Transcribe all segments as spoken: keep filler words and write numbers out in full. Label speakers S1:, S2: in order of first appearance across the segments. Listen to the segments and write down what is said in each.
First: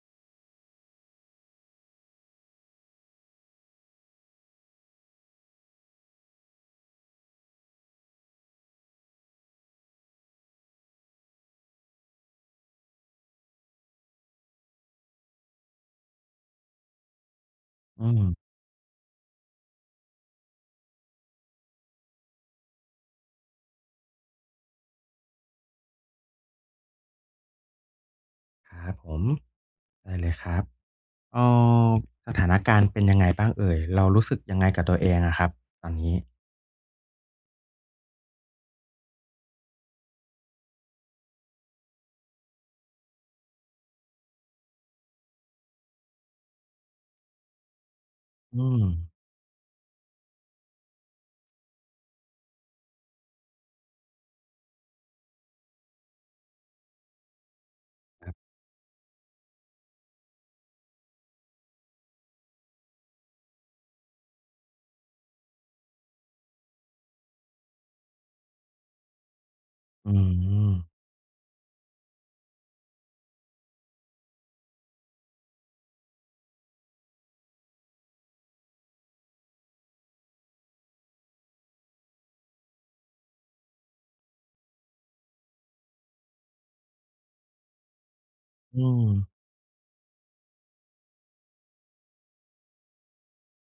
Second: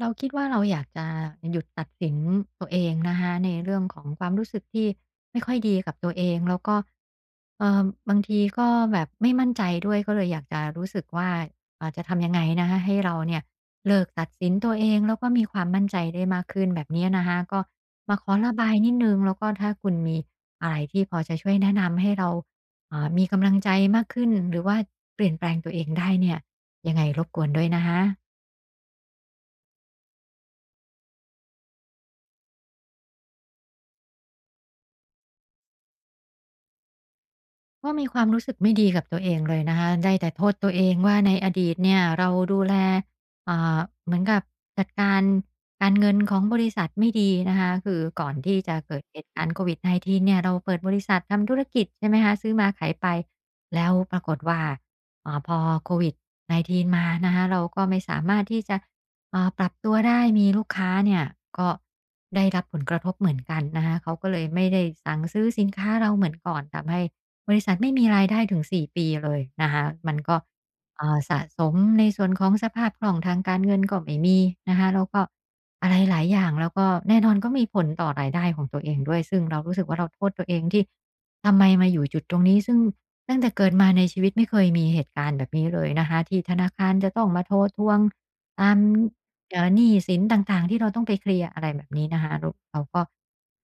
S1: เราคิดว่าเราอยากจะหยุดตัดสินตัวเองนะคะในเรื่องของความรู้สึกที่ไม่ค่อยดีกับตัวเองแล้วก็เอ่อบางทีก็แบบไม่มั่นใจด้วยก็เลยอยากจะรู้สึกว่าอ่าจะทำยังไงนะคะให้เราเนี่ยเลิกตัดสินตัวเองแล้วก็มีความมั่นใจได้มากขึ้นแบบเนี้ยนะคะก็
S2: อื
S1: มา
S2: ม
S1: ขอระบายนิดหนึ่งแล้วก็ถ้าคุณมีอะไรที่พอจะช่วยแนะนำให้เราอ่ามีกำลังใจมากขึ้นหรือว่าเปลี่ยนแปลงตัวเองได้เนี่ยยังไงรบกวนด้วยนะคะ
S2: ครับผมได้เลยครับเอ่อสถานการณ์เป็นยังไงบ้างเอ่ยเรารู้สึกยังไงกับตัวเองอะครับตอนนี้
S1: ก็มีความรู้สึกไม่ดีกับตัวเองเลยนะคะได้แต่โทษตัวเองว่าในอดีตเนี่ยเราดูแลอ่าเหมือนกับจัดการการเงินของบริษัทไม่ดีนะคะคือก่อนที่
S2: อื
S1: จะ
S2: ม
S1: เกิดเหตุการณ์โควิด สิบเก้า เก้าเนี่ยเราเปิดบริษัททำธุรกิจใช่ไหมคะซื้อมาขายไปแล้วปรากฏว่าอ่าพอโควิด สิบเก้า มานะคะเราก็ไม่สามารถที่จะอ่าปรับตัวได้มีลูกค้าเนี่ยก็ได้รับผลกระทบเหมือนกันนะคะเขาก็เลยไม่ได้สั่งซื้อสินค้าเราเหมือนก่อนทำให้ บริษัทไม่มีรายได้ถึงสี่ปีเลยนะคะ
S2: อื
S1: มันก็
S2: ม
S1: อ่าสะสมในส่วนของสภาพคล่องทางการเงินก็ไม่มีนะคะแล้วก็อะไรหลายอย่างแล้วก็แน่นอนก็มีผลต่อรายได้ของตัวเองด้วยซึ่งเรารู้สึกว่าเราโทษตัวเองที่ทำไมมาอยู่จุดตรงนี้ซึ่งตั้งแต่เกิดมาในชีวิตไม่เคยมีเหตุการณ์แบบนี้เลยนะคะที่ธนาคารจะต้องมาโทรทวง ตาม
S2: อืม
S1: เอ่อหนี้สินต่างๆที่เราต้องไปเคลียร์อะไรแบบนี้นะคะรเราก็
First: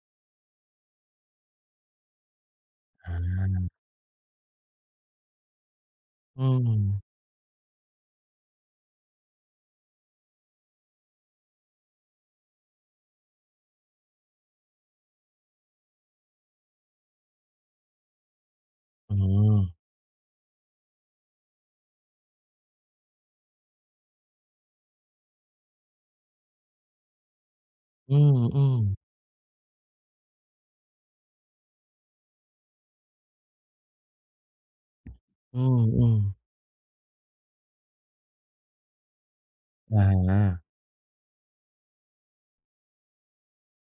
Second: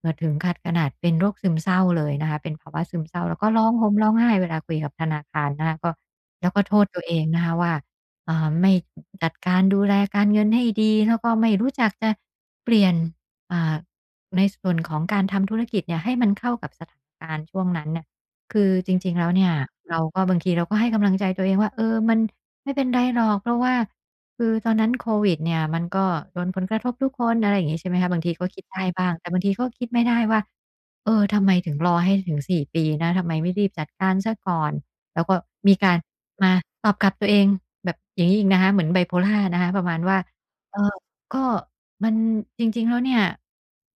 S1: เอ่อถึงขัดขนาดเป็นโรคซึมเศร้าเลยนะคะเป็นภาวะซึมเศร้าแล้ว
S2: อา
S1: ก็ร้องห่มร้องไห้เวลาคุยกับธนาคารนะคะก็
S2: อื
S1: แล้วก็โท
S2: ม
S1: ษตัวเองนะคะว่าอ่าไม่จัดการดูแลการเงินให้ดีแล้วก็ไม่รู้จักจะเปลี่ยนอ่าในส่วนของการทำธุรกิจเนี่ยให้มันเข้ากับสถานการณ์ช่วงนั้นเนี่ยคือจริง
S2: อื
S1: ๆแล้วเนี่ย
S2: ม
S1: เราก็บางทีเราก็ให้กำลังใจตัวเองว่าเออมันไม่เป็นไรหรอกเพราะว่า คือตอนนั้นโควิดเนี่ยมันก็โดนผลกระทบทุกคนอะไรอย่างงี้ใช่ไหมคะ
S2: อื
S1: บางที
S2: ม
S1: ก็คิ
S2: อื
S1: ดได้บ้างแต่บางทีก็คิดไม่ได้ว่าเออทำไมถึงรอให้ถึงสี่ปีนะทำไมไม่รีบจัดการเสียก่อนแล้วก็
S2: ม
S1: มีการ
S2: อืม
S1: มาตอบกลับตัวเองแบบอย่างงี้อีกนะคะเหมือน bipolar นะคะประ
S2: ๆ
S1: มาณ
S2: อา
S1: ว่าเอ่อก็มันจริงๆแล้วเนี่ย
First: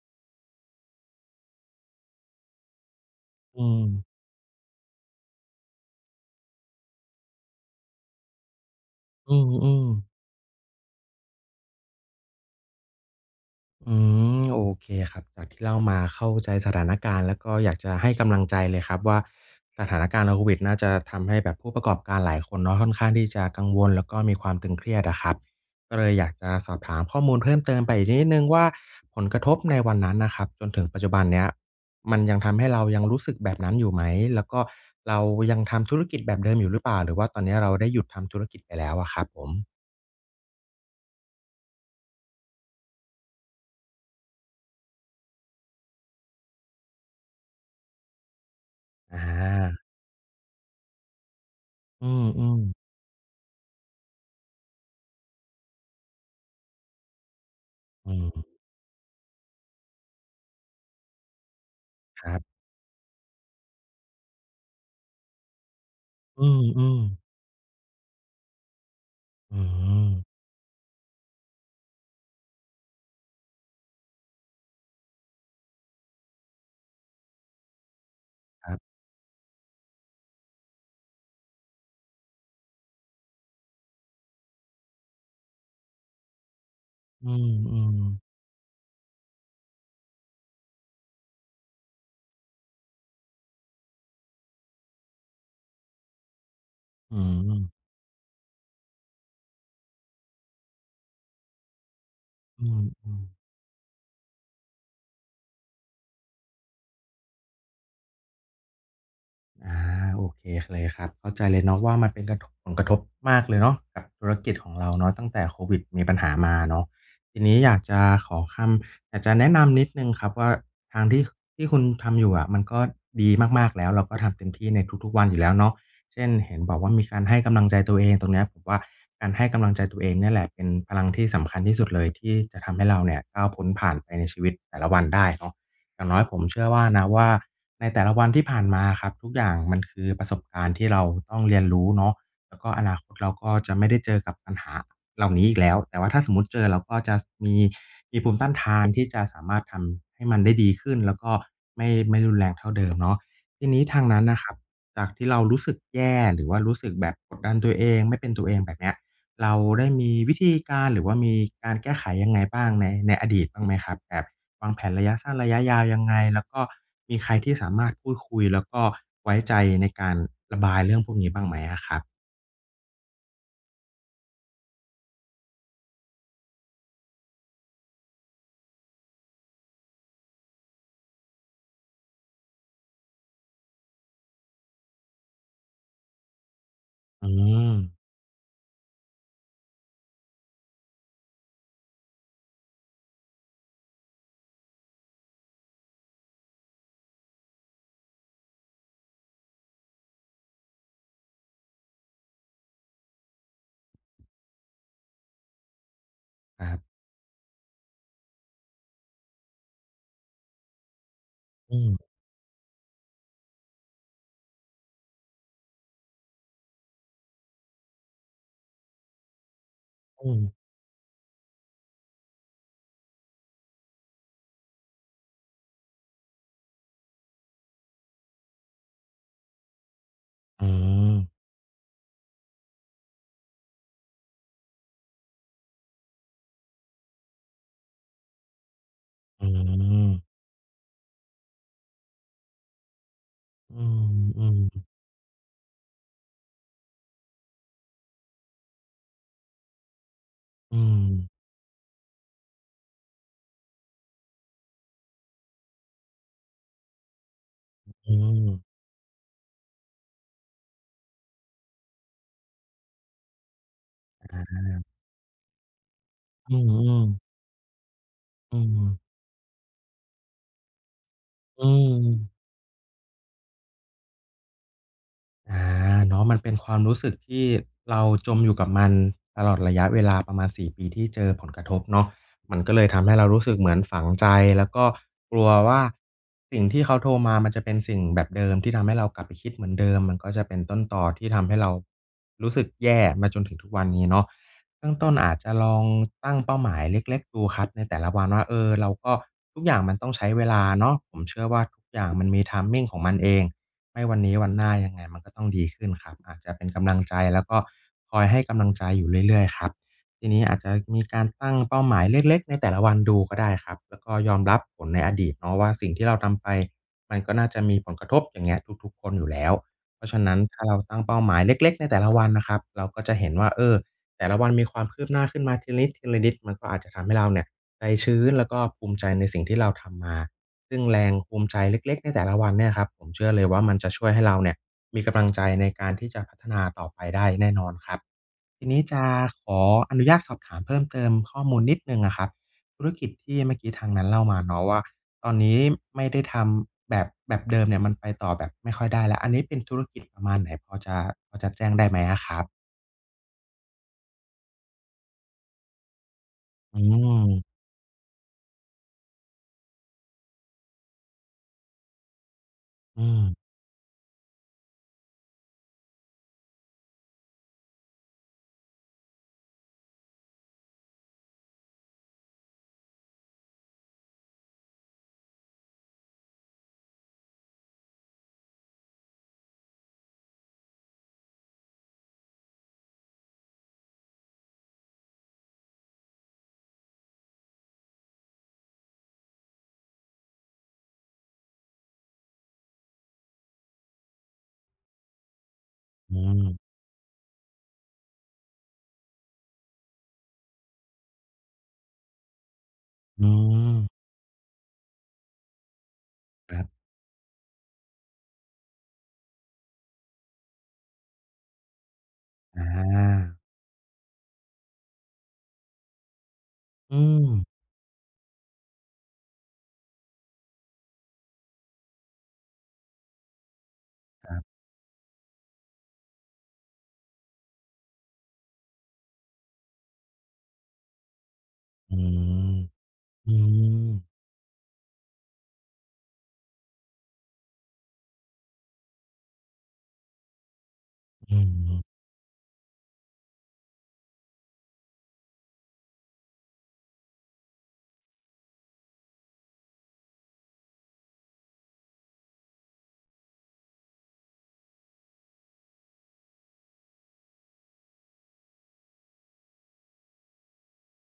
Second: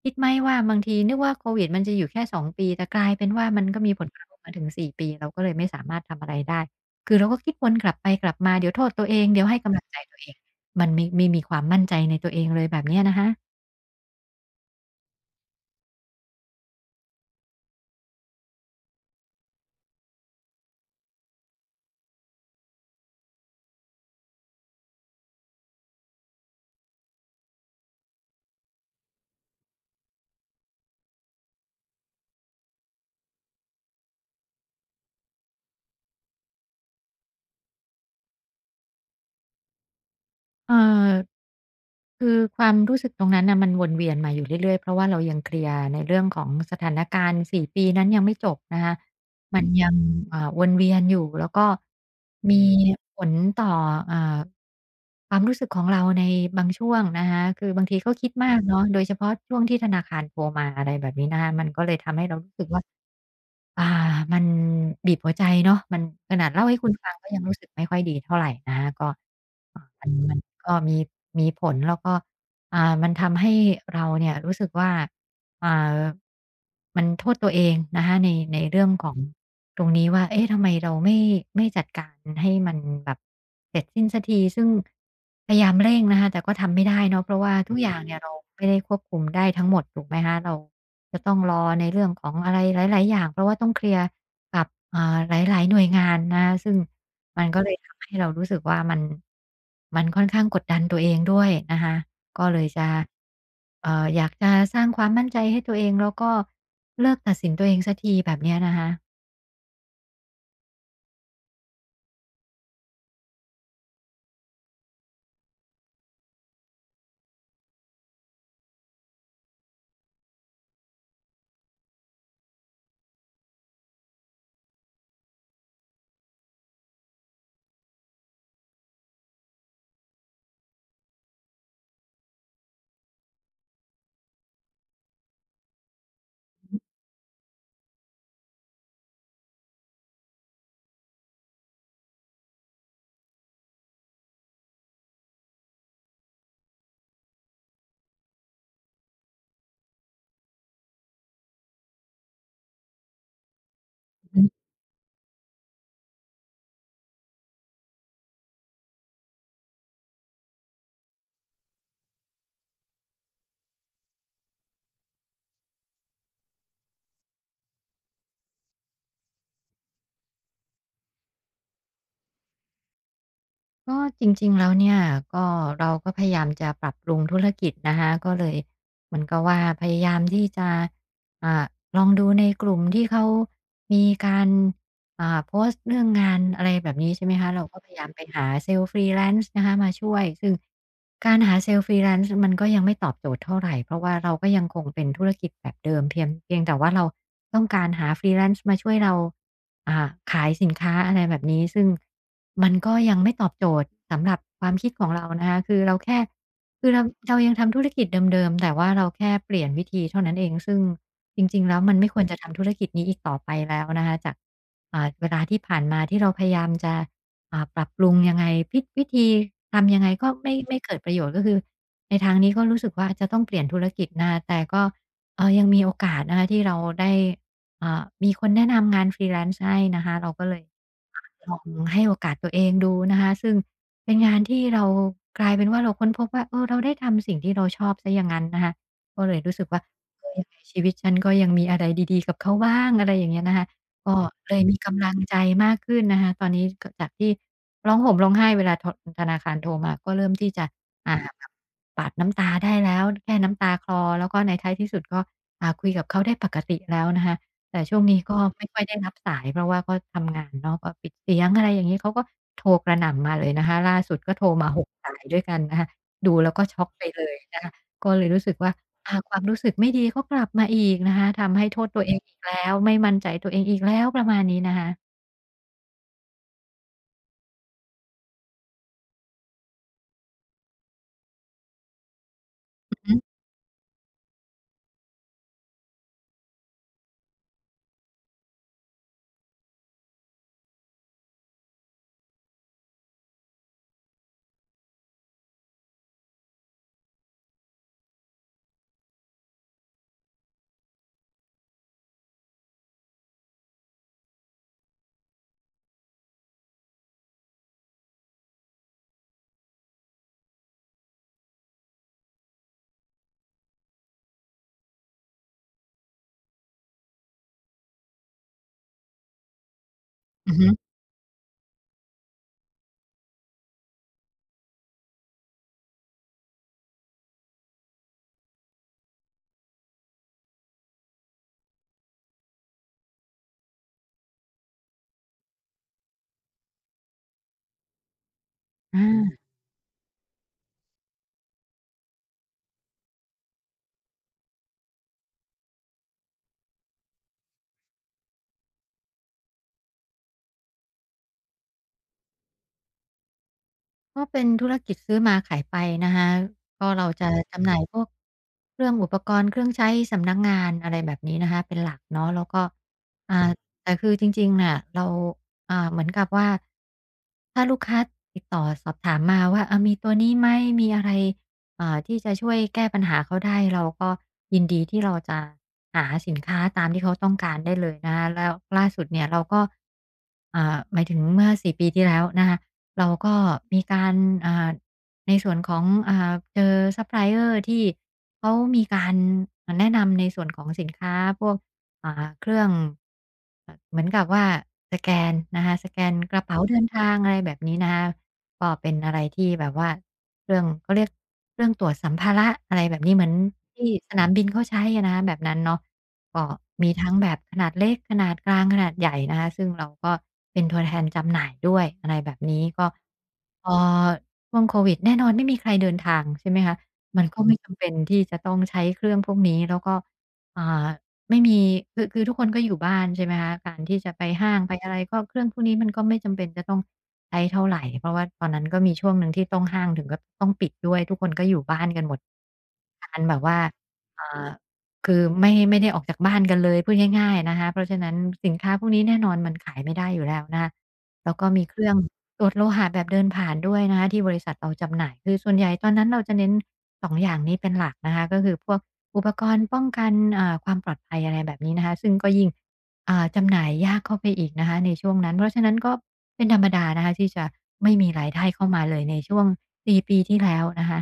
S1: คิดไหมว่าบางทีนึกว่าโควิดมันจะอยู่แค่สองปีแต่กลายเป็นว่ามัน
S2: อื
S1: ก็
S2: ม
S1: มีผลกระทบมาถึงสี่ปีเราก็เลยไม่สามารถทำอะไรได้ คือเราก็คิดวนกลับไปกลับมาเดี๋ยวโทษตัวเอง
S2: อื
S1: เดี๋ยว
S2: ม
S1: ให้
S2: อื
S1: กำลั
S2: ม
S1: งใจตัวเองมันไม่ไม่มีความมั่นใจในตัวเองเลยแบบเนี้ยนะคะ
S2: อืมโอเคครับจากที่เล่ามาเข้าใจสถานการณ์แล้วก็อยากจะให้กำลังใจเลยครับว่าสถานการณ์โควิดน่าจะทำให้แบบผู้ประกอบการหลายคนเนาะค่อนข้างที่จะกังวลแล้วก็มีความตึงเครียดอะครับก็เลยอยากจะสอบถามข้อมูลเพิ่มเติมไปอีกนิดหนึ่งว่าผลกระทบในวันนั้นน่ะครับจนถึงปัจจุบันเนี้ยมันยังทำให้เรายังรู้สึกแบบนั้นอยู่ไหมแล้วก็เรายังทำธุรกิจแบบเดิมอยู่หรือเปล่าหรือว่าตอนนี้เราได้หยุดทำธุรกิจไปแล้วอะครับผม
S1: เอ่อคือความรู้สึกตรงนั้นน่ะมันวนเวียนมาอยู่เรื่อยๆเพราะว่าเรายังเคลียร์ในเรื่องของสถานการณ์สี่ปีนั้นยังไม่จบนะคะ
S2: อ
S1: มันยั
S2: า
S1: งเอ่อวนเวียนอยู่แล้วก็
S2: อืม
S1: มี
S2: ๆ
S1: ผลต่ออ่าความรู้สึกของเราในบางช่วงนะคะคือบางทีก็
S2: อื
S1: คิ
S2: ม
S1: ดมากเนาะโดยเฉพาะช่วงที่ธนาคารโทรมาอะไรแบบนี้นะคะมันก็เลยทำ
S2: ค
S1: ให้เรา
S2: รั
S1: รู้
S2: บ
S1: สึกว่า อ่ามันบีบหัวใจเนาะมันข
S2: อื
S1: นาดเล่าให้คุณ
S2: ม
S1: ฟังก็
S2: ๆ
S1: ยังรู้สึกไม่ค่อยดีเท่าไรนะคะก็
S2: อื
S1: อ่ามั
S2: ม
S1: นมันก็มีมีผลแล้วก็อ่ามันทำให้เราเนี่ยรู้สึกว่า อ่ามันโทษตัวเองนะคะในใน
S2: ครั
S1: เรื่อง
S2: บ
S1: ของตรงนี้ว่าเอ๊ะทำไมเราไม่ไม่จัดการให้มันแบบเสร็จสิ้นสักทีซึ่งพยายามเร่งนะคะแต่ก็ทำไม่ได้เนาะ
S2: อื
S1: เพราะว่าทุกอ
S2: ม
S1: ย่างเนี่ย
S2: ๆ
S1: เราไม่ได้ควบคุมได้ทั้งหมดถูกไหมคะเราจะต้องรอในเรื่องของอะไรหลายๆอย่างเพราะว่าต้องเคลียร์ กับอ่าหลายๆหน่วยงานนะซึ่ง
S2: อื
S1: มันก็เลย
S2: ม
S1: ทำให้เรารู้สึกว่ามันมันค่อนข้างกดดันตัวเองด้วยนะคะก็เล
S2: อื
S1: ยจะ
S2: มๆ
S1: เอ่ออยากจะสร้างความมั่นใจให้ตัวเองแล้วก็เลิกตัดสินตัวเองสักทีแบบเนี้ยนะคะ
S2: อาโอเคเลยครับเข้าใจเลยเนาะว่ามันเป็นกระทบผลกระทบมากเลยเนาะกับธุรกิจของเราเนาะตั้งแต่โควิดมีปัญหามาเนาะทีนี้อยากจะขอคำอยากจะแนะนำนิดนึงครับว่าทางที่ที่คุณทำอยู่อะมันก็ดีมากๆแล้วเราก็ทำเต็มที่ในทุกๆวันอยู่แล้วเนาะเช่นเห็นบอกว่ามีการให้กำลังใจตัวเองตรงเนี้ยผมว่าการให้กำลังใจตัวเองเนี่ยแหละเป็นพลังที่สำคัญที่สุดเลยที่จะทำให้เราเนี่ยก้าวพ้นผ่านไปในชีวิตแต่ละวันได้เนาะอย่างน้อยผมเชื่อว่านะว่า ในแต่ละวันที่ผ่านมาครับทุกอย่างมันคือประสบการณ์ที่เราต้องเรียนรู้เนาะแล้วก็อนาคตเราก็จะไม่ได้เจอกับปัญหาเหล่านี้อีกแล้วแต่ว่าถ้าสมมุติเจอเราก็จะสมีมีภูมิต้านทานที่จะสามารถทำให้มันได้ดีขึ้นแล้วก็ไม่ไม่รุนแรงเท่าเดิมเนาะทีนี้ทางนั้นน่ะครับจากที่เรารู้สึกแย่หรือว่ารู้สึกแบบกดดันตัวเองไม่เป็นตัวเองแบบเนี้ยเราได้มีวิธีการหรือว่ามีการแก้ไขยังไงบ้างในในอดีตบ้างไหมครับแบบ วางแผนระยะสั้นระยะยาวยังไงแล้วก็มีใครที่สามารถพูดคุยแล้วก็ไว้ใจในการระบายเรื่องพวกนี้บ้างไหมอะครับ
S1: ก็จริงๆแล้วเนี่ยก็เราก็พยายามจะปรับปรุงธุรกิจนะคะก็เลยเหมือนกับว่าพยายามที่จะอ่าลองดูในกลุ่มที่เขามีการอ่าโพสต์เรื่องงานอะไรแบบนี้ใช่
S2: อื
S1: ไหมคะเราก็
S2: ม
S1: พยายามไปหาเซลล์ Freelance นะคะมาช่วยซึ่งการหาเซลล์ Freelance มันก็ยังไม่ตอบโจทย์เท่าไรเพราะว่าเราก็ยังคงเป็นธุรกิจแบบเดิมเพียงเพียงแต่ว่าเราต้องการหา Freelance มาช่วยเราอ่าขายสินค้าอะไรแบบนี้ซึ่ง มันก็ยังไม่ตอบโจทย์สำหรับความคิดของเรานะคะ คือเราแค่
S2: ครั
S1: คือ
S2: บ
S1: เราเรายังทำธุรกิจเดิมๆแต่ว่าเราแค่เปลี่ยนวิธีเท่านั้นเองซึ่งจริงๆ
S2: อื
S1: แล้วมั
S2: ม
S1: นไม่ควรจะทำธุรกิจนี้อีกต่อไปแล้วนะคะจากอ่าเวลาที่ผ่านมาที่เราพยายามจะอ่าปรับปรุงยังไงพิวิธีทำยังไงก็
S2: อืม
S1: ไม่ไม่เกิดประโยชน์ก็คือในทางนี้ก็รู้สึกว่าจะต้องเปลี่ยนธุรกิจนะคะแต่ก็เอ่อยังมีโอกาสนะคะที่เราได้ อ่ามีคนแนะนำงาน freelance ให้นะคะเราก็เลย
S2: อืม
S1: อาลองให้โอกาสตัวเองดูนะคะซึ่งเป็นงานที่เรากลายเป็นว่าเราค้นพบว่าเออเราได้ทำสิ่งที่เราชอบเสียอย่างงั้นนะคะก็เลย
S2: อื
S1: รู้สึกว่า
S2: ม
S1: เออยังไงชีวิตฉันก็ยังมีอะไรดีๆกับเขาบ้างอะไรอย่างเงี้ยนะคะ
S2: อืม
S1: ก็
S2: อื
S1: เล
S2: ม
S1: ยมีกำลังใจมากขึ้นนะคะตอนนี้กจากที่ร้องห่มร้องไห้เวลาทธนาคารโทรมาก็เริ่มที่จะ
S2: อืม
S1: อ่าแบบปาดน้ำตาได้แล้วแค่น้ำตาคลอแล้วก็ในท้ายที่สุดก็อ่าคุยกับเขาได้ปกติแล้วนะคะ แต่ช่วง
S2: อื
S1: นี้ก็ไม่ค่อ
S2: ม
S1: ยได้รับสายเพราะว่าก็ทำงานเนาะก็ปิดเสียงอะไรอย่างงี้เขาก็โทรกระหน่ำมาเลยนะคะล่าสุดก็โทร
S2: อา
S1: มาหกสายด้วยกันนะคะดูแล้ว
S2: อื
S1: ก็ช็อกไป
S2: มๆ
S1: เลยนะคะก็เลยรู้สึก
S2: อื
S1: ว่า
S2: ม
S1: อ่าความรู้สึกไม่ดีก็กลับมาอีกนะคะทำ
S2: อื
S1: ให้โทษตัวเองอีก
S2: ม
S1: แล้วไม่มั่นใจตัวเองอีกแล้วประมาณนี้นะคะ
S2: อาเนาะมันเป็นความรู้สึกที่เราจมอยู่กับมันตลอดระยะเวลาประมาณสี่ปีที่เจอผลกระทบเนาะมันก็เลย
S1: อือ
S2: ทำ
S1: ฮึ
S2: ให้เรารู้สึกเหมือนฝังใจแล้วก็กลัวว่าสิ่งที่เขาโทรมามันจะเป็นสิ่งแบบเดิมที่ทำให้เรากลับไปคิดเหมือนเดิมมันก็จะเป็นต้นตอที่ทำให้เรารู้สึกแย่มาจนถึงทุกวันนี้เนาะเบื้องต้นอาจจะลองตั้งเป้าหมายเล็กๆดูครับในแต่ละวันว่าเออเราก็ทุกอย่างมันต้องใช้เวลาเนาะผมเชื่อว่าทุกอย่างมันมี timing ของมันเอง ไม่วันนี้วันหน้ายังไงมันก็ต้องดีขึ้นครับอาจจะเป็นกำลังใจแล้วก็คอยให้กำลังใจอยู่เรื่อยๆครับทีนี้อาจจะมีการตั้งเป้าหมายเล็กๆในแต่ละวันดูก็ได้ครับแล้วก็ยอมรับผลในอดีตเนาะว่าสิ่งที่เราทำไปมันก็น่าจะมีผลกระทบอย่างเงี้ยทุกๆคนอยู่แล้วเพราะฉะนั้น
S1: อือ
S2: ถ้า
S1: ฮึ
S2: เราตั้งเป้าหมายเล็กๆในแต่ละวันนะครับเราก็จะเห็นว่าเออแต่ละวันมีความคืบหน้าขึ้นมาทีละนิดๆมันก็อาจจะทำให้เราเนี่ยใจชื้นแล้วก็ภูมิใจในสิ่งที่เราทำมา ซึ่งแรงภูมิใจเล็กๆในแต่ละวันเนี่ยครับผมเชื่อเลยว่ามันจะช่วยให้เราเนี่ยมีกำลังใจในการที่จะพัฒนาต่อไปได้แน่นอนครับทีนี้จะ
S1: อา
S2: ขออนุญาตสอบถามเพิ่มเติมข้อมูลนิดหนึ่งอะครับธุรกิจที่เมื่อกี้ทางนั้นเล่ามาเนาะว่าตอนนี้ไม่ได้ทำแบบแบบเดิมเนี่ยมันไปต่อแบบไม่ค่อยได้แล้วอันนี้เป็นธุรกิจประมาณไหนพอจะพอจะแจ้งได้ไหมอะครับ
S1: ก็เป็นธุรกิจซื้อมาขายไปนะคะ
S2: อื
S1: ก็เราจะ
S2: ม
S1: จำหน่ายพวกเครื่องอุปกรณ์เครื่องใช้สำนักงานอะไรแบบนี้นะคะเป็นหลักเนาะแล้วก็
S2: อื
S1: อ่า
S2: ม
S1: แต่คือจริงๆน่ะเราอ่าเหมือนกับว่าถ้าลูกค้าติดต่อสอบถามมาว่าเออมีตัวนี้ไหมมีอะไร อ่าที่จะช่วยแก้ปัญหาเขาได้เราก็ยินดีที่เราจะหาสินค้าตามที่เขาต้องการได้เลยนะคะแล้วล่าสุดเนี่ยเราก็อ่าหมายถึงเมื่อสี่ปีที่แล้วนะคะเราก็มีการอ่าในส่วนของอ่าเจอซัปพลายเออร์ที่เขามีการแนะนำในส่วนของสินค้าพวกอ่าเครื่องเอ่อเหมือนกับว่าสแกนนะคะสแกน
S2: อื
S1: ก
S2: ม
S1: ระเป๋าเดินทางอะไรแบบนี้นะคะก็เป็นอะไรที่แบบว่า เครื่องเขาเรียกเครื่องตรวจสัมภาระอะไรแบบนี้เหมือ
S2: อื
S1: น
S2: ม
S1: ที่สนามบินเขาใช้อะนะคะแบบนั้นเนาะก็
S2: ครับ
S1: มีทั้งแบบขนาดเล็กขนาดกลางขนาดใหญ่นะคะซึ่งเราก็เป็นตัวแทนจำหน่ายด้วยอะไรแบบ
S2: อ
S1: นี้ก็
S2: า
S1: พอช่วงโควิดแน่นอนไม่มีใครเดินทางใช่ไหมคะ
S2: อืม
S1: มันก็ไม่จำเป็นที่จะต้องใช้เครื่องพวกนี้แล้วก็อ่าไม่มีคือคือทุกคนก็อยู่บ้านใช่ไหมคะการที่จะไป
S2: ครั
S1: ห้าง
S2: บ
S1: ไปอะไรก็เครื่องพวกนี้มันก็ไม่จำเป็นจะต้อง ใช้เท่าไรเพราะว่าตอนนั้นก็มีช่วงหนึ่งที่ต้องห้างถึงกับต้องปิดด้วยทุกคนก็อยู่บ้าน
S2: อื
S1: กันหมด
S2: ม
S1: การ
S2: อื
S1: แบบว่า
S2: ม
S1: อ่าคือไม่ไม่ได้ออกจากบ้านกันเลยพูดง่ายๆนะคะเพราะฉะนั้นสินค้าพวกนี้แน่นอนมันขายไม่ได้อยู่แล้วนะคะแล้ว
S2: อื
S1: ก็มีเค
S2: ม
S1: รื่องตรวจโลหะแบบเดินผ่านด้วยนะคะที่บริษัทเราจำหน่ายคือส่วนใหญ่ตอนนั้นเราจะเน้นสององอย่างนี้เป็นหลักนะคะก็คือพวกอุปกรณ์ป้องกันอ่าความปลอดภัยอะไรแบบนี้นะคะซึ่งก็ยิ่ง อ่าจำหน่ายยากเข้าไปอีกนะคะในช่วงนั้นเพราะฉะนั้นก็เป็นธรรมดานะคะที่จะไม่มีรายได้เข้ามาเลยในช่วงสี่ปีที่แล้วนะคะ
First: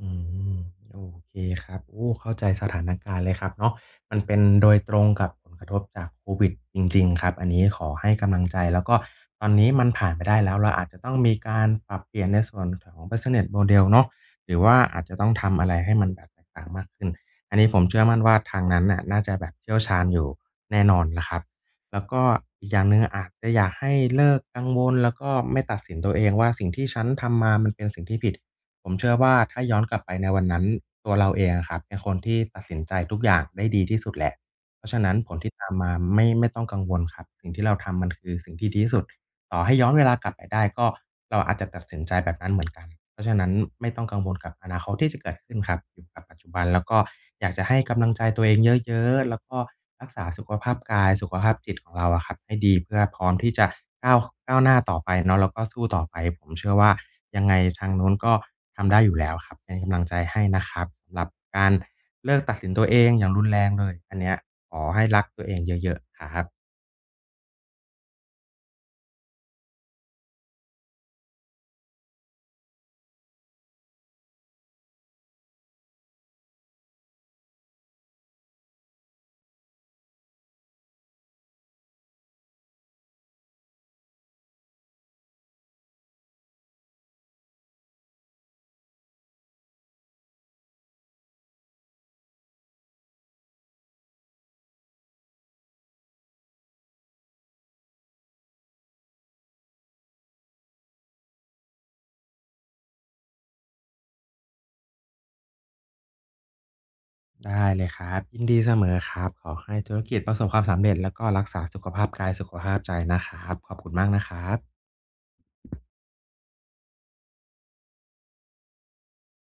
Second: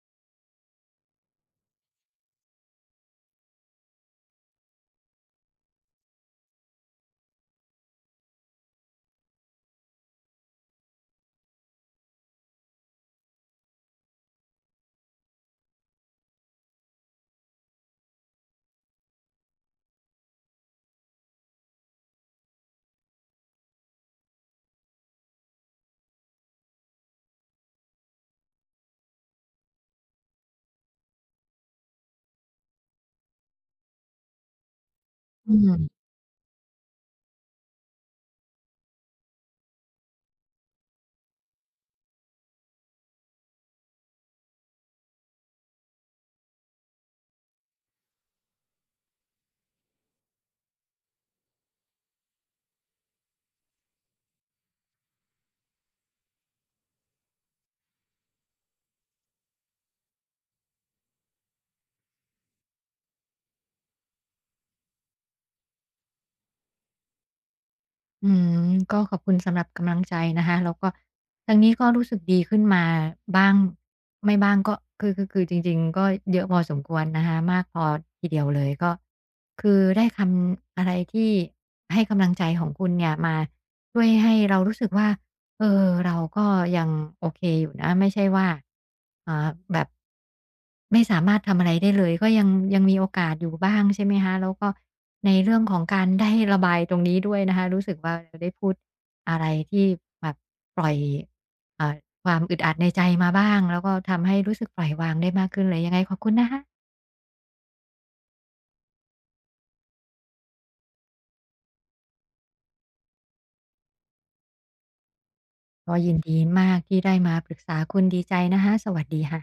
S2: อืมโอเคครับโอ้เข้าใจสถานการณ์เลยครับเนาะมันเป็นโดยตรงกับผลกระทบจากโควิดจริงๆครับอันนี้ขอให้กำลังใจแล้วก็ตอนนี้มันผ่านไปได้แล้วเราอาจจะต้องมีการปรับเปลี่ยนในส่วนของ Business Model เนาะหรือว่าอาจจะต้องทำอะไรให้มันแบบแตกต่างมากขึ้นอันนี้ผมเชื่อมั่นว่าทางนั้นน่ะน่าจะแบบเชี่ยวชาญอยู่แน่นอนแหละครับแล้วก็อีกอย่างหนึ่งอาจจะอยากให้เลิกกังวลแล้วก็ไม่ตัดสินตัวเองว่าสิ่งที่ฉันทำมามันเป็นสิ่งที่ผิด ผมเชื่อว่าถ้าย้อนกลับไปในวันนั้นตัวเราเองอะครับเป็นคนที่ตัดสินใจทุกอย่างได้ดีที่สุดแหละเพราะฉะนั้นผล
S1: อื
S2: ที่ตามมา
S1: ม
S2: ไม่ไม่ต้องกังวลครับสิ่งที่เราทำมันคือสิ่งที่ดีที่สุด ต่อให้ย้อนเวลากลับไปได้ก็เราอาจจะตัดสินใจแบบนั้นเหมือนกันเพราะฉะนั้นไม่ต้องกังวลกับอนาคตที่จะเกิดขึ้นครับอยู่กับปัจจุบันแล้วก็อยากจะให้กำลังใจตัวเองเยอะๆแล้วก็รักษาสุขภาพกายสุขภาพจิตของเราอะครับให้ดีเพื่อพร้อมที่จะก้าวก้าวหน้าต่อไปเนาะแล้วก็สู้ต่อไปผมเชื่อว่ายังไงทางนู้นก็ทำได้อยู่แล้วครับเป็นกำลังใจให้นะครับสำหรับการเลิกตัดสินตัวเองอย่างรุนแรงเลยอันเนี้ยขอให้รักตัวเองเยอะๆครับ
S1: อืมก็ขอบคุณสำหรับกำลังใจนะคะแล้วก็ทางนี้ก็รู้สึกดีขึ้นมาบ้างไม่บ้างก็คือคือคือจริงๆก็เยอะพอสมควรนะคะมากพอทีเดียวเลยก็คือได้คำอะไรที่ให้กำลังใจของคุณเนี่ยมาช่วยให้เรารู้สึกว่าเออเราก็ยังโอเคอยู่นะไม่ใช่ว่าอ่าแบบ ไม่สามารถทำอะไรได้เลยก็ยังยังมีโอกาสอยู่บ้างใช่ไหมคะแล้วก็ในเรื่องของการได้ระบายตรงนี้ด้วยนะคะรู้สึกว่าเราได้พูดอะไรที่แบบปล่อยเอ่อความอึดอัดในใจมาบ้างแล้วก็ทำให้รู้สึกปล่อยวางได้มากขึ้นเลยยังไงขอบคุณนะคะ
S2: ได้เลยครับยินดีเสมอครับขอให้ธุรกิจประสบความสำเร็จแล้วก็รักษาสุขภาพกายสุขภาพใจนะครับขอบคุณมากนะครับ
S1: ก็ยินดีมากที่ได้มาปรึกษาคุณดีใจนะคะสวัสดีค่ะ